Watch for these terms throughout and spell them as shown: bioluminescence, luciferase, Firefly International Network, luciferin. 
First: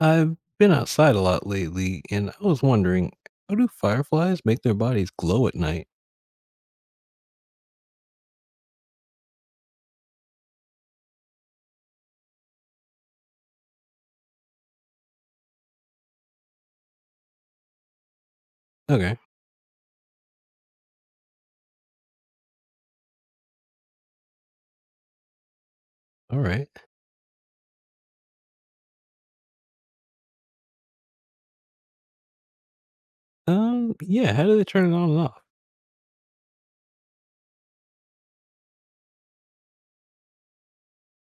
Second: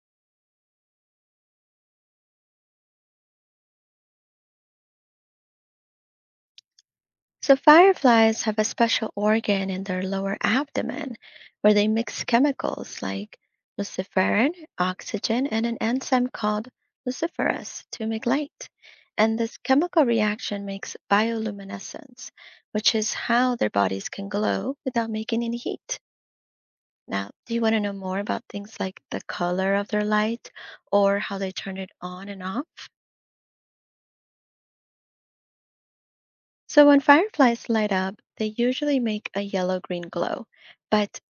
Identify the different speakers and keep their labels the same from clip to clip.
Speaker 1: I've been outside a lot lately, and I was wondering, how do fireflies make their bodies glow at night?
Speaker 2: So, fireflies have a special organ in their lower abdomen where they mix chemicals like luciferin, oxygen, and an enzyme called luciferase to make light.
Speaker 1: Okay.
Speaker 2: And this chemical reaction makes bioluminescence, which is how their bodies can glow without making any heat.
Speaker 1: All right.
Speaker 2: Now, do you want to know more about things like the color of their light or how they turn it on and off?
Speaker 1: Yeah, how do they turn it on and off?
Speaker 2: So, when fireflies light up, they usually make a yellow green glow. But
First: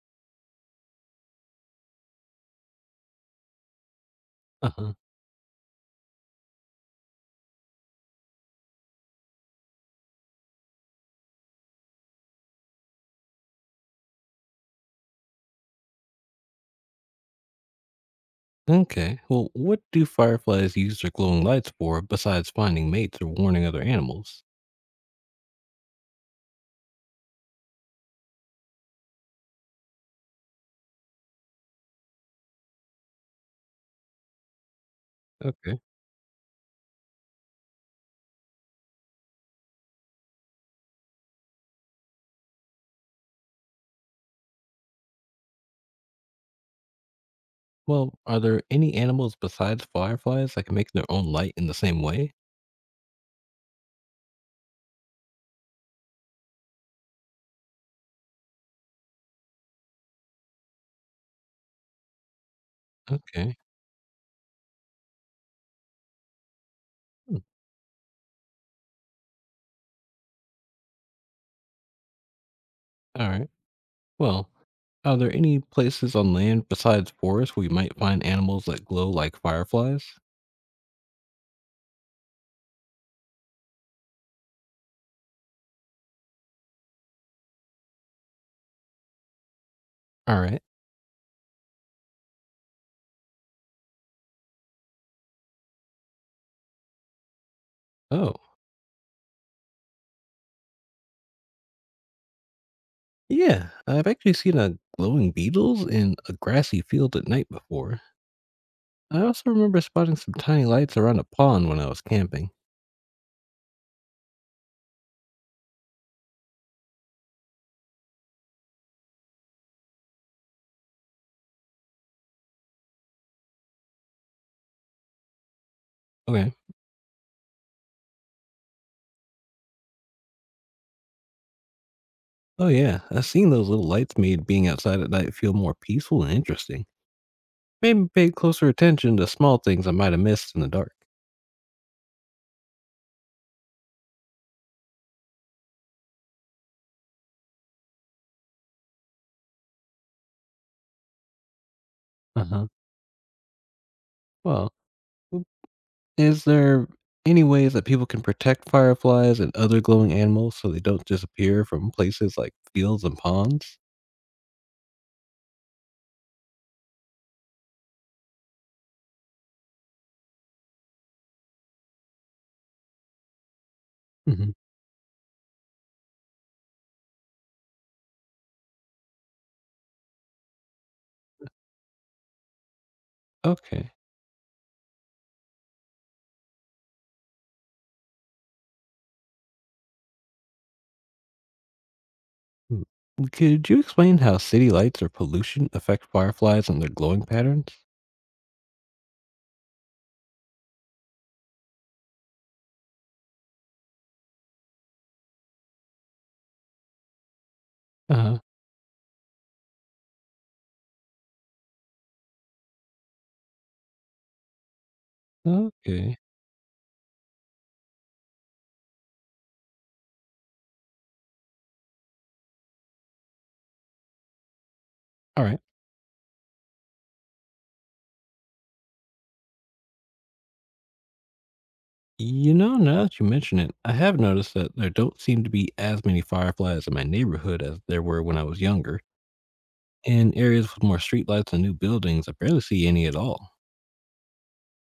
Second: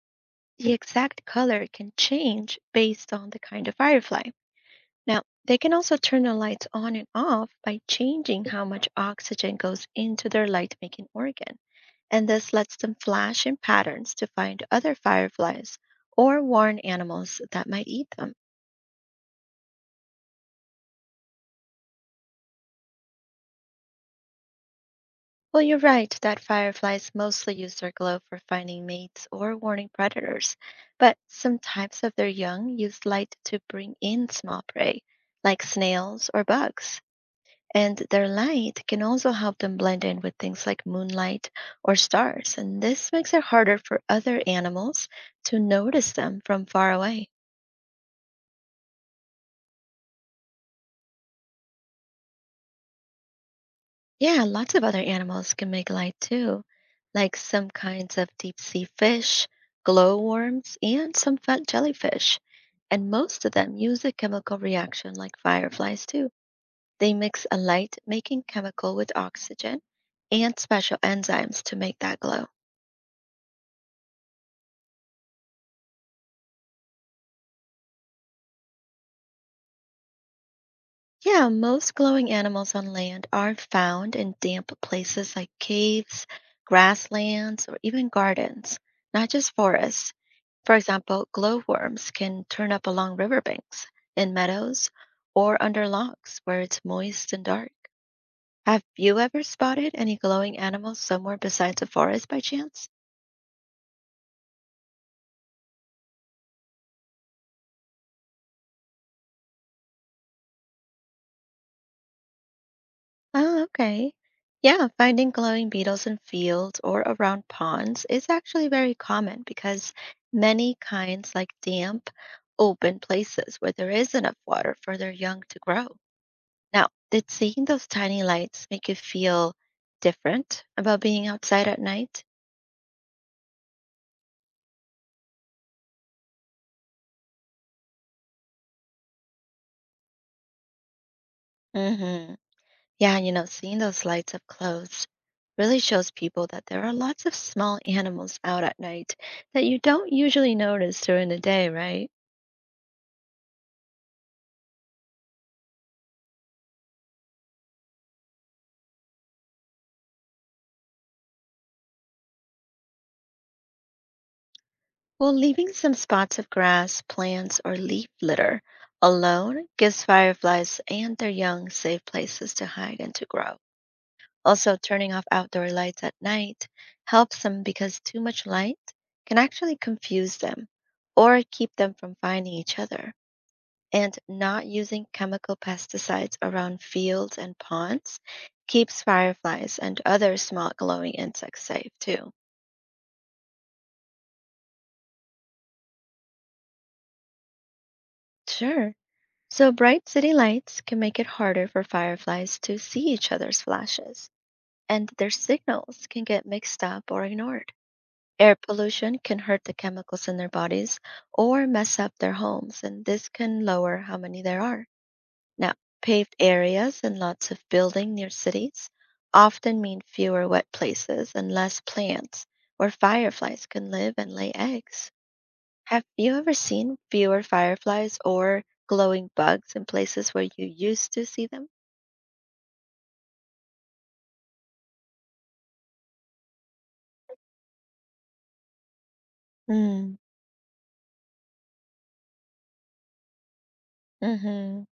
Speaker 2: the exact color can change based on the kind of firefly.
Speaker 1: Uh huh.
Speaker 2: Now, they can also turn the lights on and off by changing how much oxygen goes into their light making organ, and this lets them flash in patterns to find other fireflies or warn animals that might eat them.
Speaker 1: Okay, well, what do fireflies use their glowing lights for besides finding mates or warning other animals?
Speaker 2: Well, you're right that fireflies mostly use their glow for finding mates or warning predators, but some types of their young use light to bring in small prey, like
Speaker 1: Okay.
Speaker 2: snails or bugs. And their light can also help them blend in with things like moonlight or stars, and this makes it harder for other animals to notice them from far away.
Speaker 1: Well, are there any animals besides fireflies that can make their own light in the same way?
Speaker 2: Yeah, lots of other animals can make light too, like some kinds of deep sea fish, glowworms, and some fat jellyfish. And most of
Speaker 1: Okay.
Speaker 2: them use a chemical reaction like fireflies too. They
Speaker 1: Hmm.
Speaker 2: mix a light making chemical with oxygen and special enzymes to make that glow.
Speaker 1: All right. Well, are there any places on land besides forests where you might find animals that glow like fireflies?
Speaker 2: Yeah, most glowing animals on land are found in damp places like caves, grasslands, or even gardens, not just forests.
Speaker 1: All right.
Speaker 2: For example, glowworms can turn up along riverbanks, in meadows, or under logs where it's moist and dark.
Speaker 1: Oh,
Speaker 2: Have you ever spotted any glowing animals somewhere besides a forest by chance?
Speaker 1: yeah. I've actually seen a glowing beetles in a grassy field at night before. I also remember spotting some tiny lights around a pond when I was camping.
Speaker 2: Oh, okay. Yeah, finding glowing beetles in fields or around ponds is actually very common because many kinds like damp, open places where there is enough water for their young to grow.
Speaker 1: Okay.
Speaker 2: Now, did seeing those tiny lights make you feel different about being outside at night?
Speaker 1: Oh, yeah. I've seen those little lights made being outside at night feel more peaceful and interesting. Made me pay closer attention to small things I might have missed in the dark.
Speaker 2: Mm-hmm. Yeah, seeing those lights up close really shows people that there are lots of small animals out at night that you don't usually notice during the day, right?
Speaker 1: Uh huh. Well, is there any ways that people can protect fireflies and other glowing animals so they don't disappear from places like fields and ponds?
Speaker 2: Well, leaving some spots of grass, plants, or leaf litter alone gives fireflies and their young safe places to hide and to grow.
Speaker 1: Hmm.
Speaker 2: Also, turning off outdoor lights at night helps them because too much light can actually confuse them or keep them from finding each other.
Speaker 1: Okay.
Speaker 2: And not using chemical pesticides around fields and ponds keeps fireflies and other small glowing insects safe too.
Speaker 1: Hmm. Could you explain how city lights or pollution affect fireflies and their glowing patterns?
Speaker 2: Sure. So, bright city lights can make it harder for fireflies to see each other's flashes, and their signals can get mixed up or ignored.
Speaker 1: Uh huh.
Speaker 2: Air pollution can hurt the chemicals in their bodies or mess up their homes, and this can lower how many there are. Now,
Speaker 1: Okay.
Speaker 2: paved areas and lots of building near cities often mean fewer wet places and less plants where fireflies can live and lay eggs.
Speaker 1: All right.
Speaker 2: Have you ever seen fewer fireflies or glowing bugs in places where you used to see them?
Speaker 1: You know, now that you mention it, I have noticed that there don't seem to be as many fireflies in my neighborhood as there were when I was younger.
Speaker 2: Mm,
Speaker 1: In areas with more streetlights and new buildings, I barely see any at all.
Speaker 2: hmm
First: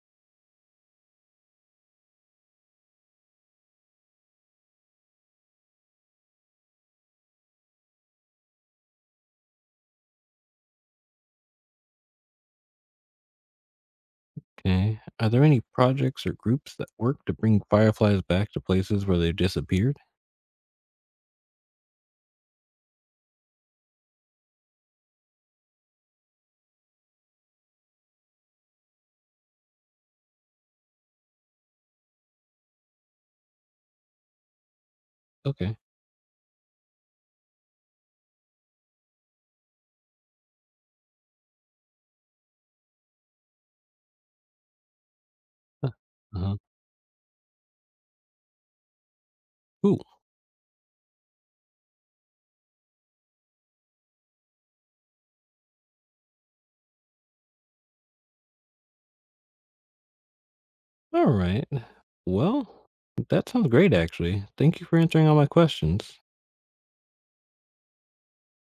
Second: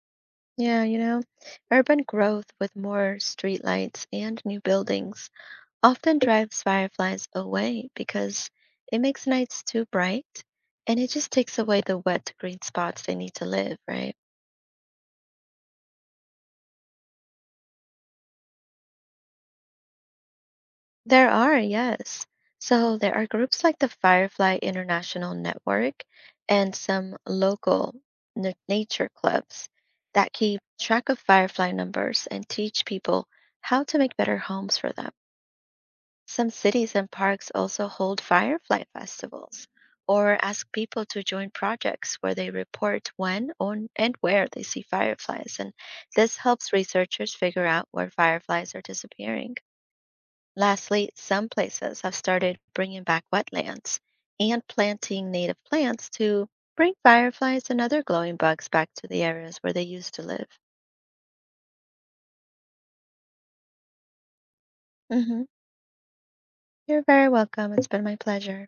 Speaker 2: Yeah, urban growth with more streetlights and new buildings often drives fireflies away because it makes nights too bright and it just takes away the wet green spots they need to live, right?
Speaker 1: Okay. Are there any projects or groups that work to bring fireflies back to places where they've disappeared?
Speaker 2: There are, yes. So there are groups like the Firefly International Network and some local nature clubs that keep track of firefly numbers and teach people how to make better homes for them.
Speaker 1: Okay.
Speaker 2: Some cities and parks also hold firefly festivals or ask people to join projects where they report when on and where they see fireflies. And
Speaker 1: Uh huh.
Speaker 2: this
Speaker 1: Uh-huh.
Speaker 2: helps researchers figure out where fireflies are disappearing.
Speaker 1: Cool.
Speaker 2: Lastly, some places have started bringing back wetlands and planting native plants to bring fireflies and other glowing bugs back to the areas where they used to live.
Speaker 1: All right. Well, that sounds great, actually. Thank you for answering all
Speaker 2: Hmm.
Speaker 1: my questions.
Speaker 2: You're very welcome. It's been my pleasure.